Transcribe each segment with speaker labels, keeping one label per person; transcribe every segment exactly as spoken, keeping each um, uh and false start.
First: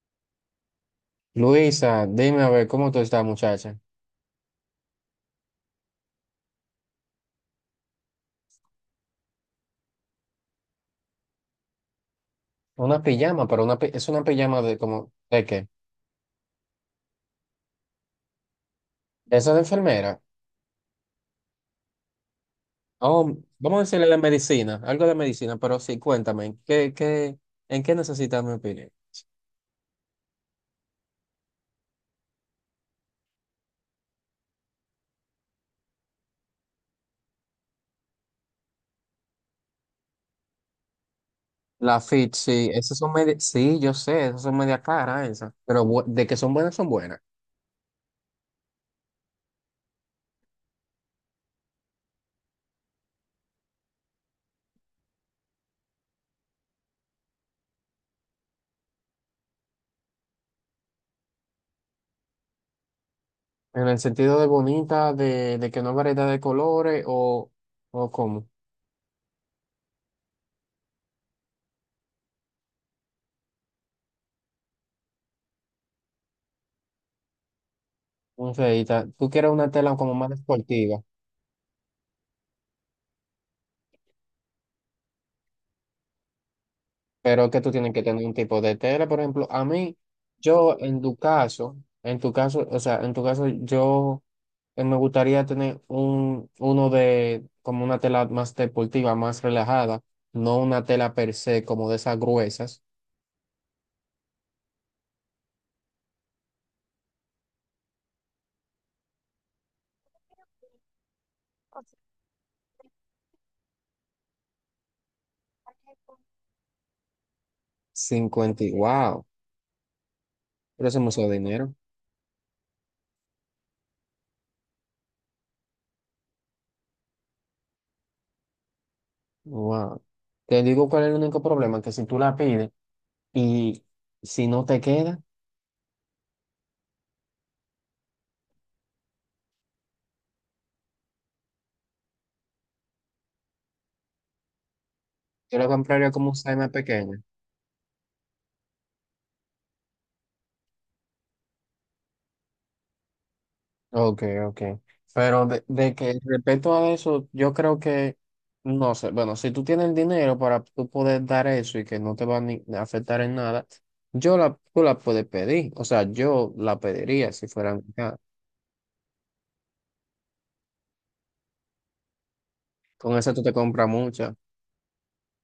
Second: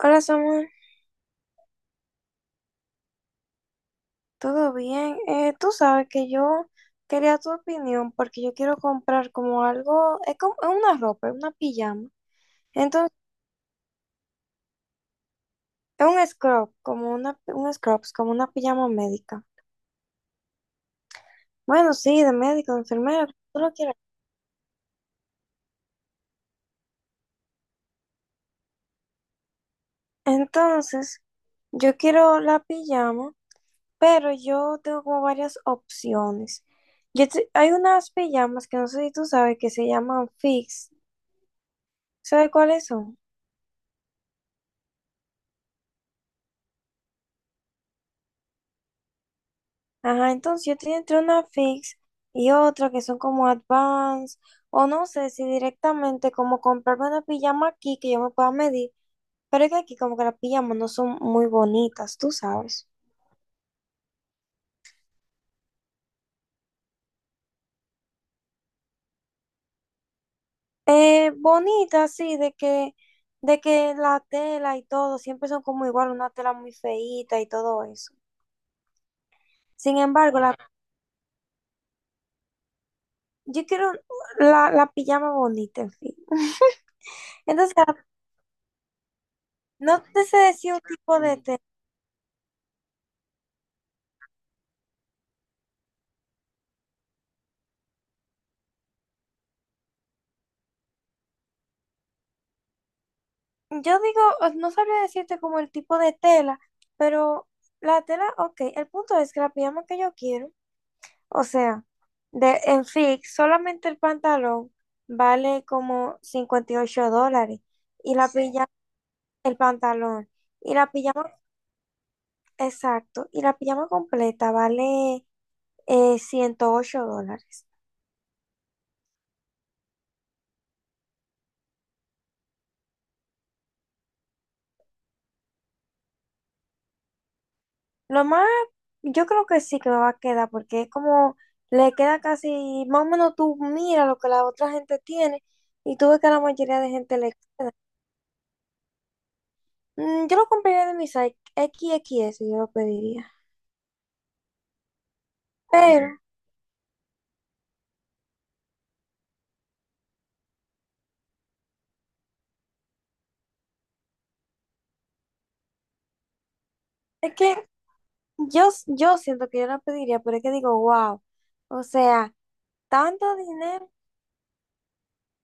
Speaker 1: Hola Samuel,
Speaker 2: Luisa, dime a ver cómo tú estás, muchacha.
Speaker 1: ¿todo bien? Eh, tú sabes que yo quería tu opinión porque yo quiero comprar como algo, es como es una ropa, es una pijama.
Speaker 2: Una
Speaker 1: Entonces,
Speaker 2: pijama, pero una pi- es una pijama de como, ¿de qué?
Speaker 1: es un scrub, como una, un scrubs, como una pijama
Speaker 2: ¿De
Speaker 1: médica.
Speaker 2: esa de enfermera?
Speaker 1: Bueno, sí, de médico, de enfermera, como
Speaker 2: Oh,
Speaker 1: tú lo
Speaker 2: vamos a
Speaker 1: quieras.
Speaker 2: decirle de medicina, algo de medicina, pero sí, cuéntame, ¿qué, qué, en qué necesitas mi opinión?
Speaker 1: Entonces, yo quiero la pijama, pero yo tengo como varias opciones. Yo te- hay unas pijamas que no sé si tú sabes que se llaman fix.
Speaker 2: La fit,
Speaker 1: ¿Sabes
Speaker 2: sí,
Speaker 1: cuáles
Speaker 2: esas son
Speaker 1: son?
Speaker 2: medias, sí, yo sé, esas son medias caras esas, pero bu- de que son buenas, son buenas.
Speaker 1: Ajá, entonces yo estoy entre una fix y otra que son como advance, o no sé si directamente como comprarme una pijama aquí que yo me pueda medir, pero es que aquí como que las pijamas no son muy bonitas, tú sabes.
Speaker 2: En el sentido de bonita, de, de que no hay variedad de colores o, o cómo.
Speaker 1: Eh, bonitas, sí, de que, de que la tela y todo siempre son como igual, una tela muy feíta y todo eso.
Speaker 2: No sé, y ta- tú quieres una tela
Speaker 1: Sin
Speaker 2: como más
Speaker 1: embargo, la,
Speaker 2: deportiva.
Speaker 1: yo quiero la, la pijama bonita, en fin.
Speaker 2: Pero que tú
Speaker 1: Entonces,
Speaker 2: tienes que tener un tipo de tela, por ejemplo, a mí,
Speaker 1: no te sé decir
Speaker 2: yo
Speaker 1: un
Speaker 2: en tu
Speaker 1: tipo de tela.
Speaker 2: caso, en tu caso, o sea, en tu caso, yo eh, me gustaría tener un, uno de, como una tela más deportiva, más relajada, no una tela per se, como de esas gruesas,
Speaker 1: Yo digo, eh, no sabría decirte como el tipo de tela, pero la tela, ok, el punto es que la pijama que yo quiero, o sea, de, en fix, solamente el pantalón vale como cincuenta y ocho dólares y la
Speaker 2: cincuenta,
Speaker 1: pijama,
Speaker 2: y- wow,
Speaker 1: el pantalón, y
Speaker 2: pero
Speaker 1: la
Speaker 2: eso es mucho
Speaker 1: pijama,
Speaker 2: dinero,
Speaker 1: exacto, y la pijama completa vale eh, ciento ocho dólares.
Speaker 2: wow. Te digo cuál es el único problema, que si tú la pides y si no te queda,
Speaker 1: Lo más, yo creo que sí que me va a quedar, porque es como, le queda casi, más o menos tú mira lo que la otra gente tiene
Speaker 2: yo la
Speaker 1: y tú
Speaker 2: compraría
Speaker 1: ves que
Speaker 2: como
Speaker 1: a
Speaker 2: un
Speaker 1: la
Speaker 2: size más
Speaker 1: mayoría de gente
Speaker 2: pequeño.
Speaker 1: le... Mm, yo lo compraría de mi site, X X S, yo lo pediría.
Speaker 2: Ok, ok. Pero de, de
Speaker 1: Pero
Speaker 2: que respecto a eso, yo creo que, no sé, bueno, si tú tienes el dinero para tú poder dar eso y que no te va a ni- a afectar en nada, yo la, tú la puedes pedir. O sea, yo la pediría
Speaker 1: es
Speaker 2: si
Speaker 1: que
Speaker 2: fueran acá.
Speaker 1: yo, yo siento que yo la pediría, pero es que digo, wow, o sea,
Speaker 2: Con eso
Speaker 1: tanto
Speaker 2: tú te compras
Speaker 1: dinero,
Speaker 2: muchas,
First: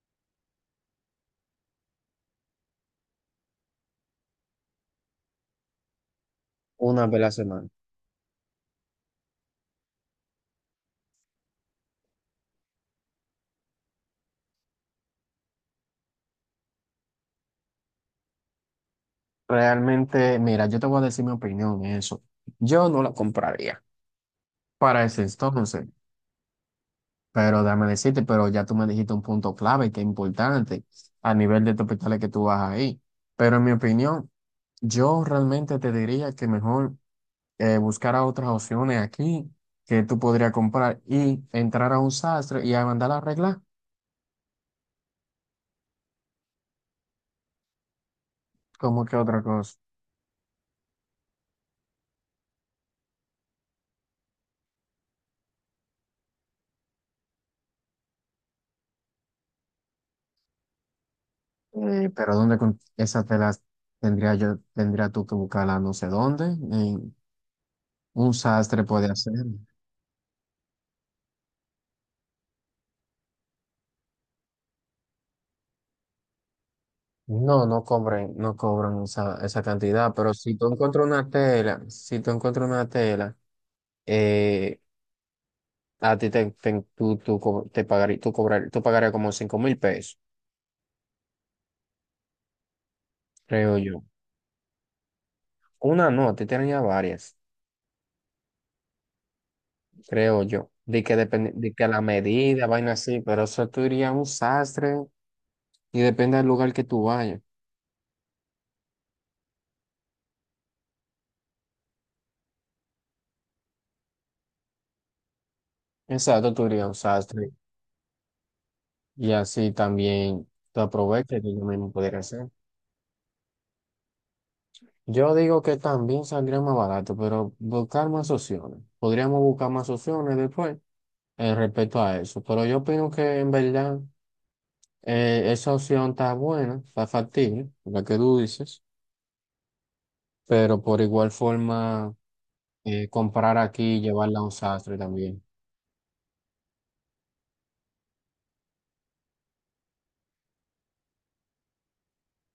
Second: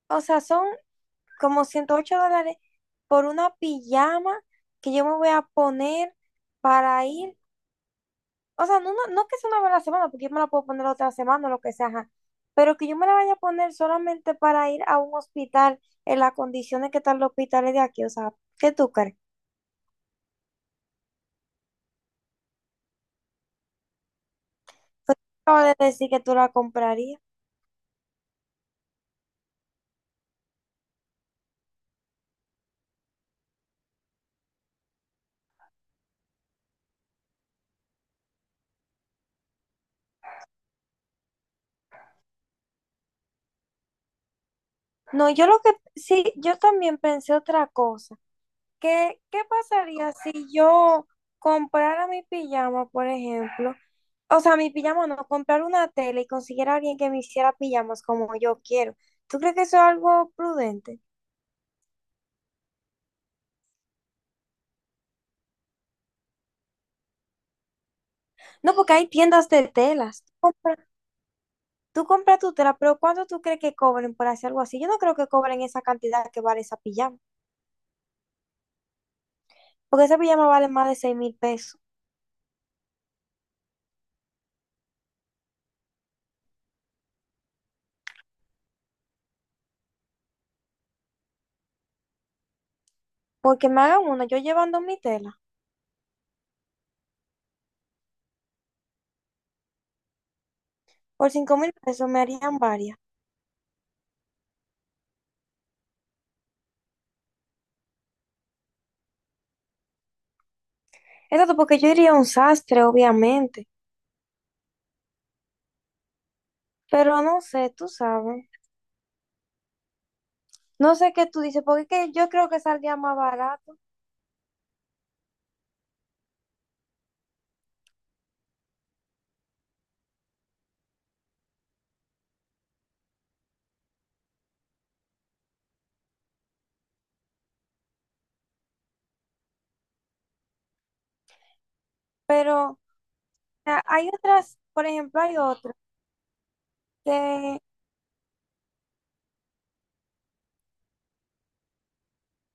Speaker 1: o sea, son como ciento ocho dólares por una pijama que yo me voy a poner para
Speaker 2: una vez a la
Speaker 1: ir.
Speaker 2: semana.
Speaker 1: O sea, no, no, no que sea una vez a la semana, porque yo me la puedo poner otra semana o lo que sea, ajá. Pero que yo me la vaya a poner solamente para ir a un hospital en las condiciones que están los hospitales de aquí. O sea, ¿qué tú crees?
Speaker 2: Realmente, mira, yo te voy a decir mi opinión en eso. Yo no la compraría para ese
Speaker 1: Acabo de
Speaker 2: entonces.
Speaker 1: decir que tú la comprarías.
Speaker 2: Pero déjame decirte, pero ya tú me dijiste un punto clave que es importante a nivel de tu hospitales que tú vas ahí. Pero en mi opinión, yo realmente te diría que mejor eh, buscar otras opciones aquí que tú podrías comprar y entrar a un sastre y a mandar a arreglar,
Speaker 1: No, yo lo que, sí, yo también pensé otra cosa.
Speaker 2: como que
Speaker 1: ¿Qué, qué
Speaker 2: otra cosa.
Speaker 1: pasaría si yo comprara mi pijama, por ejemplo? O sea, mi pijama no, comprar una tela y consiguiera a alguien que me hiciera pijamas como yo quiero. ¿Tú crees que eso es algo prudente?
Speaker 2: Eh, pero ¿dónde con esas telas tendría yo, tendría tú que buscarla no sé dónde? En un
Speaker 1: No,
Speaker 2: sastre
Speaker 1: porque hay
Speaker 2: puede hacer.
Speaker 1: tiendas de telas. Tú compras, tú compras tu tela, pero ¿cuánto tú crees que cobren por hacer algo así? Yo no creo que cobren esa cantidad que vale esa pijama,
Speaker 2: No, no cobran, no cobran esa, esa
Speaker 1: porque
Speaker 2: cantidad,
Speaker 1: esa
Speaker 2: pero
Speaker 1: pijama
Speaker 2: si
Speaker 1: vale
Speaker 2: tú
Speaker 1: más de
Speaker 2: encuentras
Speaker 1: seis
Speaker 2: una
Speaker 1: mil pesos.
Speaker 2: tela, si tú encuentras una tela, eh, a ti te, te- tú, tú co- te pagarí- tú cobrar, tú pagarías como cinco mil pesos,
Speaker 1: Porque
Speaker 2: creo
Speaker 1: me
Speaker 2: yo.
Speaker 1: hagan una, yo llevando mi tela,
Speaker 2: Una no, a ti te ya varias, creo yo. De que
Speaker 1: por
Speaker 2: depende,
Speaker 1: cinco mil
Speaker 2: de que la
Speaker 1: pesos me harían
Speaker 2: medida, vaina
Speaker 1: varias.
Speaker 2: así, pero eso tú irías a un sastre y depende del lugar que tú vayas.
Speaker 1: Exacto, porque yo iría a un sastre, obviamente,
Speaker 2: Exacto, tú irías a un
Speaker 1: pero no
Speaker 2: sastre
Speaker 1: sé, tú sabes.
Speaker 2: y así también tú
Speaker 1: No sé qué
Speaker 2: aprovechas
Speaker 1: tú
Speaker 2: y tú
Speaker 1: dices, porque es
Speaker 2: mismo
Speaker 1: que yo
Speaker 2: podrías
Speaker 1: creo
Speaker 2: hacer.
Speaker 1: que saldría más barato,
Speaker 2: Yo digo que también saldría más barato, pero buscar más opciones. Podríamos buscar más opciones después eh, respecto a eso. Pero yo opino que en verdad eh, esa opción está buena, está factible, la que tú dices. Pero por igual forma,
Speaker 1: pero o
Speaker 2: eh, comprar
Speaker 1: sea,
Speaker 2: aquí y
Speaker 1: hay
Speaker 2: llevarla a un
Speaker 1: otras, por
Speaker 2: sastre
Speaker 1: ejemplo, hay
Speaker 2: también.
Speaker 1: otras que,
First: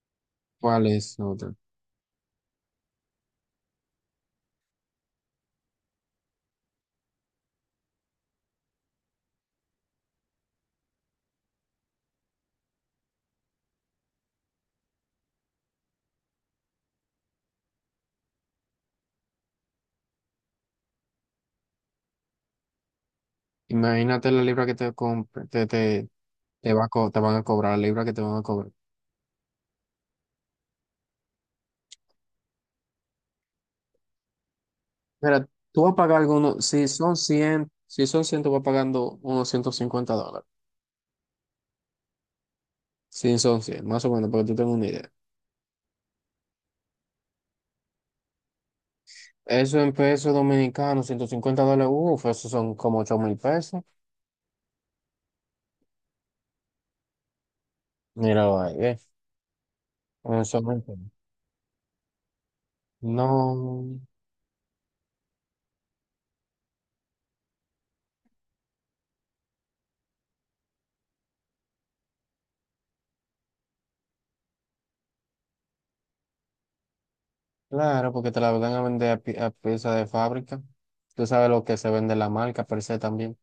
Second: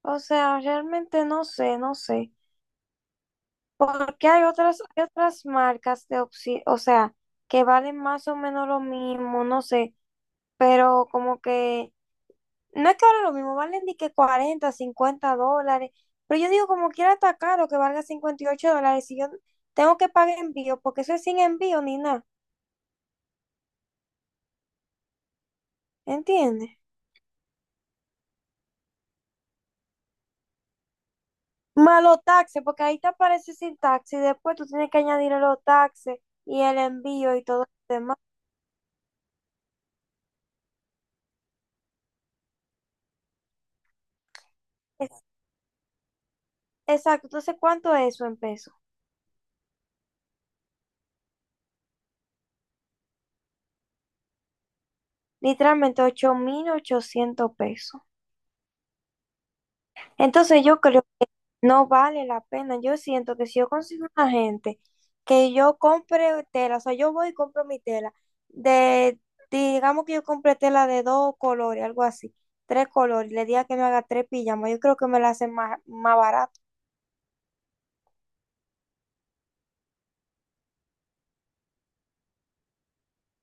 Speaker 1: o sea,
Speaker 2: ¿Cuál es
Speaker 1: realmente
Speaker 2: la
Speaker 1: no
Speaker 2: otra?
Speaker 1: sé, no sé. Porque hay otras, hay otras marcas de opción, o sea, que valen más o menos lo mismo, no sé, pero como que, no es que valen lo mismo, valen ni que cuarenta cincuenta dólares, pero yo digo como quiera está caro que valga cincuenta y ocho dólares si yo tengo que pagar envío, porque eso es sin envío ni nada,
Speaker 2: Imagínate la libra que te, compre- te, te,
Speaker 1: ¿entiendes?
Speaker 2: te, va a co- te van a cobrar, la libra que te van a cobrar.
Speaker 1: Malo taxes, porque ahí te aparece sin taxi, después tú tienes que añadir
Speaker 2: Mira,
Speaker 1: los
Speaker 2: tú vas a pagar
Speaker 1: taxes y
Speaker 2: algunos,
Speaker 1: el
Speaker 2: si son
Speaker 1: envío y todo
Speaker 2: cien,
Speaker 1: lo
Speaker 2: si
Speaker 1: demás.
Speaker 2: son cien, tú vas pagando unos ciento cincuenta dólares. Sin son cien, más o menos, para que tú tengas una idea.
Speaker 1: Es- Exacto, entonces ¿cuánto es eso en pesos?
Speaker 2: Eso en pesos dominicanos, ciento cincuenta dólares, uff, eso son como ocho mil pesos.
Speaker 1: Literalmente ocho mil ochocientos pesos.
Speaker 2: Míralo ahí, ¿eh? Eso
Speaker 1: Entonces
Speaker 2: no,
Speaker 1: yo creo
Speaker 2: entiendo.
Speaker 1: que no vale la pena. Yo siento que si yo
Speaker 2: No,
Speaker 1: consigo una gente que yo compre tela, o sea, yo voy y compro mi tela, de, digamos que yo compré tela de dos colores, algo así, tres colores, le diga que me haga tres pijamas, yo creo que me la hacen más, más barato.
Speaker 2: claro, porque te la van a vender a, pi- a pieza de fábrica. Tú sabes lo que se vende la marca per se también.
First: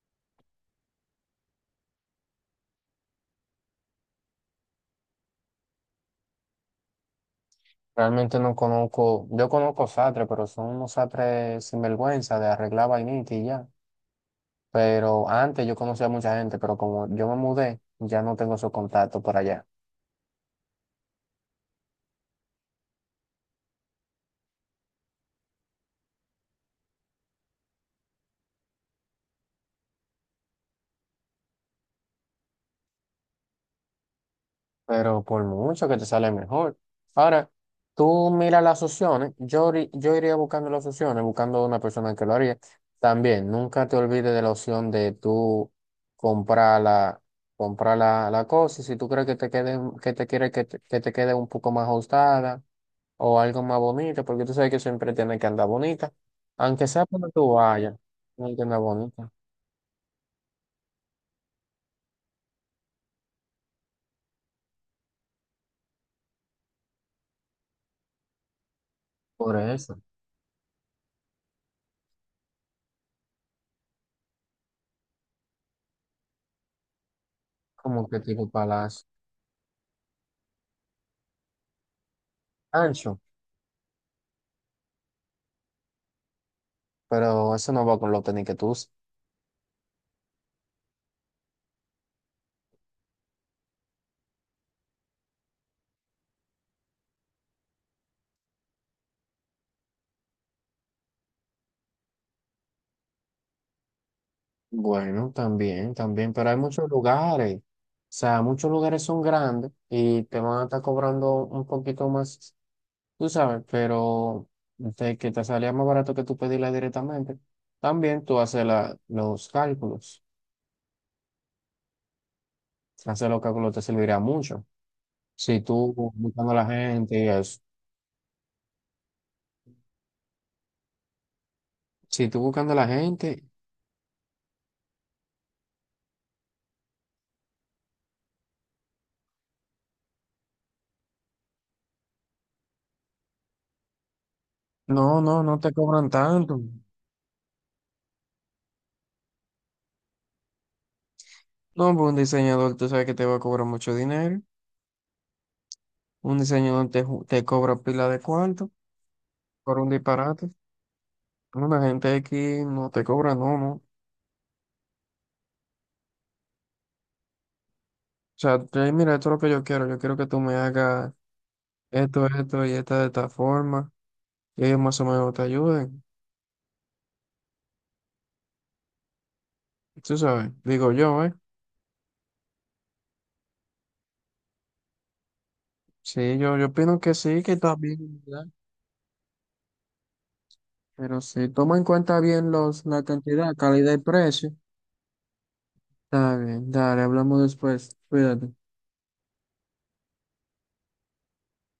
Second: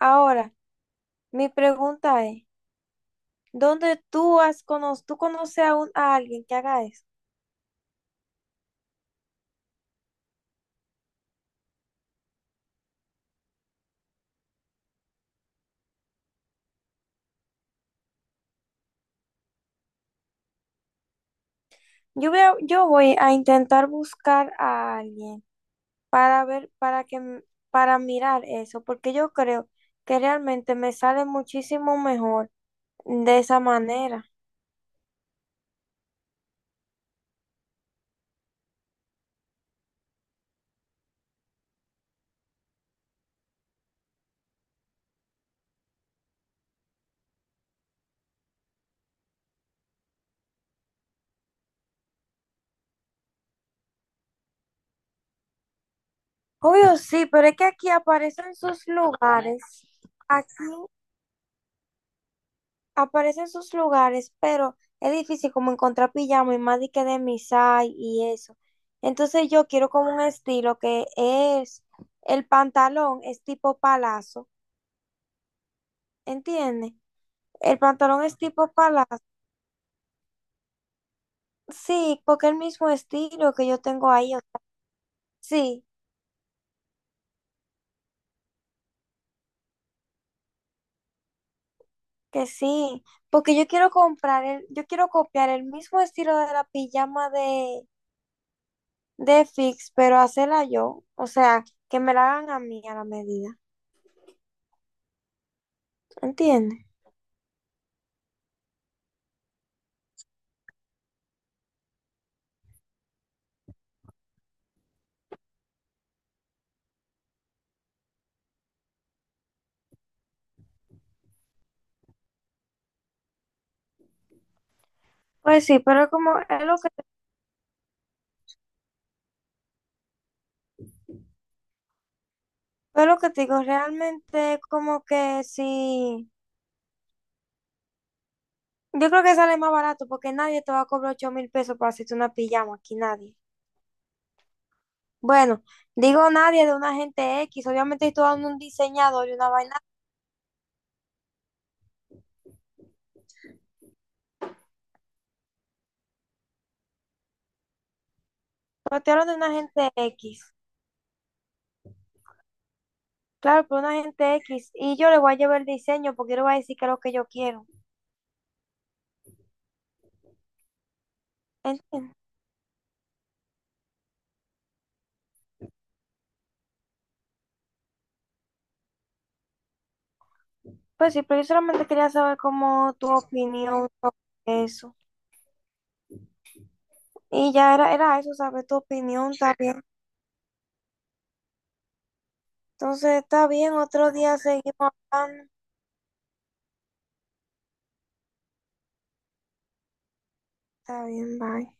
Speaker 1: Ahora, mi pregunta es, ¿dónde tú has cono tú conoces a, un- a alguien que haga eso?
Speaker 2: Realmente no conozco, yo conozco sastres, pero son unos sastres sinvergüenza de arreglar vainita y ya. Pero antes yo conocía a mucha gente, pero como yo me mudé, ya no tengo esos contactos por allá.
Speaker 1: Yo voy a- yo voy a intentar buscar a alguien para ver, para que, m- para mirar eso, porque yo creo que realmente me sale muchísimo mejor de esa manera.
Speaker 2: Pero por mucho que te sale mejor. Ahora, tú mira las opciones, yo, iri- yo iría buscando las opciones, buscando una persona que lo haría. También, nunca te olvides de la opción de tú comprar la, comprar la, la cosa, y si tú crees que te quede, que te quiere que te, que te quede un poco más ajustada o algo más bonito, porque tú sabes que siempre tiene que andar bonita, aunque
Speaker 1: Obvio
Speaker 2: sea
Speaker 1: sí,
Speaker 2: cuando
Speaker 1: pero
Speaker 2: tú
Speaker 1: es que aquí
Speaker 2: vayas,
Speaker 1: aparecen
Speaker 2: tiene que andar
Speaker 1: sus
Speaker 2: bonita.
Speaker 1: lugares, aquí aparecen sus lugares, pero es difícil como encontrar pijama y más de que de misai y eso. Entonces
Speaker 2: Por
Speaker 1: yo quiero
Speaker 2: eso,
Speaker 1: como un estilo que es, el pantalón es tipo palazo, ¿entiendes? El
Speaker 2: como que
Speaker 1: pantalón es
Speaker 2: tipo
Speaker 1: tipo
Speaker 2: palacio
Speaker 1: palazo. Sí, porque el mismo
Speaker 2: ancho,
Speaker 1: estilo que yo tengo ahí, o sea, sí,
Speaker 2: pero eso no va con los tenis que tú usas.
Speaker 1: que sí, porque yo quiero comprar el, yo quiero copiar el mismo estilo de la pijama de, de Fix, pero hacerla yo, o sea, que me la hagan a mí a la medida,
Speaker 2: Bueno, también, también, pero hay
Speaker 1: ¿entiendes?
Speaker 2: muchos lugares. O sea, muchos lugares son grandes y te van a estar cobrando un poquito más, tú sabes, pero de que te salía más barato que tú pedirla directamente. También tú haces la- los cálculos. Hacer los cálculos te servirá mucho. Si
Speaker 1: Pues sí,
Speaker 2: tú
Speaker 1: pero como
Speaker 2: buscando a
Speaker 1: es
Speaker 2: la
Speaker 1: lo que,
Speaker 2: gente y eso. Si tú buscando a la
Speaker 1: es lo que te
Speaker 2: gente,
Speaker 1: digo, realmente como que sí, yo creo que sale más barato porque nadie te va a cobrar ocho mil pesos para hacerte una pijama, aquí nadie.
Speaker 2: no, no, no
Speaker 1: Bueno,
Speaker 2: te cobran
Speaker 1: digo
Speaker 2: tanto.
Speaker 1: nadie de una gente X, obviamente estoy dando un diseñador y una vaina.
Speaker 2: No, pues un diseñador, tú sabes que te va a cobrar mucho dinero. Un diseñador te, ju- te cobra pila de cuarto.
Speaker 1: Sortearon de una
Speaker 2: Por un
Speaker 1: gente X.
Speaker 2: disparate. No, la gente aquí no te cobra, no,
Speaker 1: Claro,
Speaker 2: no.
Speaker 1: pero
Speaker 2: O
Speaker 1: una gente X. Y yo le voy a llevar el diseño porque yo le voy a decir que es lo que yo quiero.
Speaker 2: sea, tú mira, esto es lo que yo quiero. Yo quiero que tú me hagas
Speaker 1: ¿Entiendes?
Speaker 2: esto, esto y esta de esta forma. Y ellos más o menos te ayuden. Tú sabes, digo
Speaker 1: Pues sí,
Speaker 2: yo, ¿eh?
Speaker 1: pero yo solamente quería saber cómo tu opinión sobre eso.
Speaker 2: Sí, yo, yo opino que sí, que
Speaker 1: Y
Speaker 2: está
Speaker 1: ya era, era
Speaker 2: bien,
Speaker 1: eso,
Speaker 2: ¿verdad?
Speaker 1: saber tu opinión, está bien.
Speaker 2: Pero si toma en cuenta bien los, la
Speaker 1: Entonces, está
Speaker 2: cantidad,
Speaker 1: bien,
Speaker 2: calidad y
Speaker 1: otro día
Speaker 2: precio,
Speaker 1: seguimos hablando.
Speaker 2: está bien. Dale, hablamos después. Cuídate.
Speaker 1: Está bien, bye.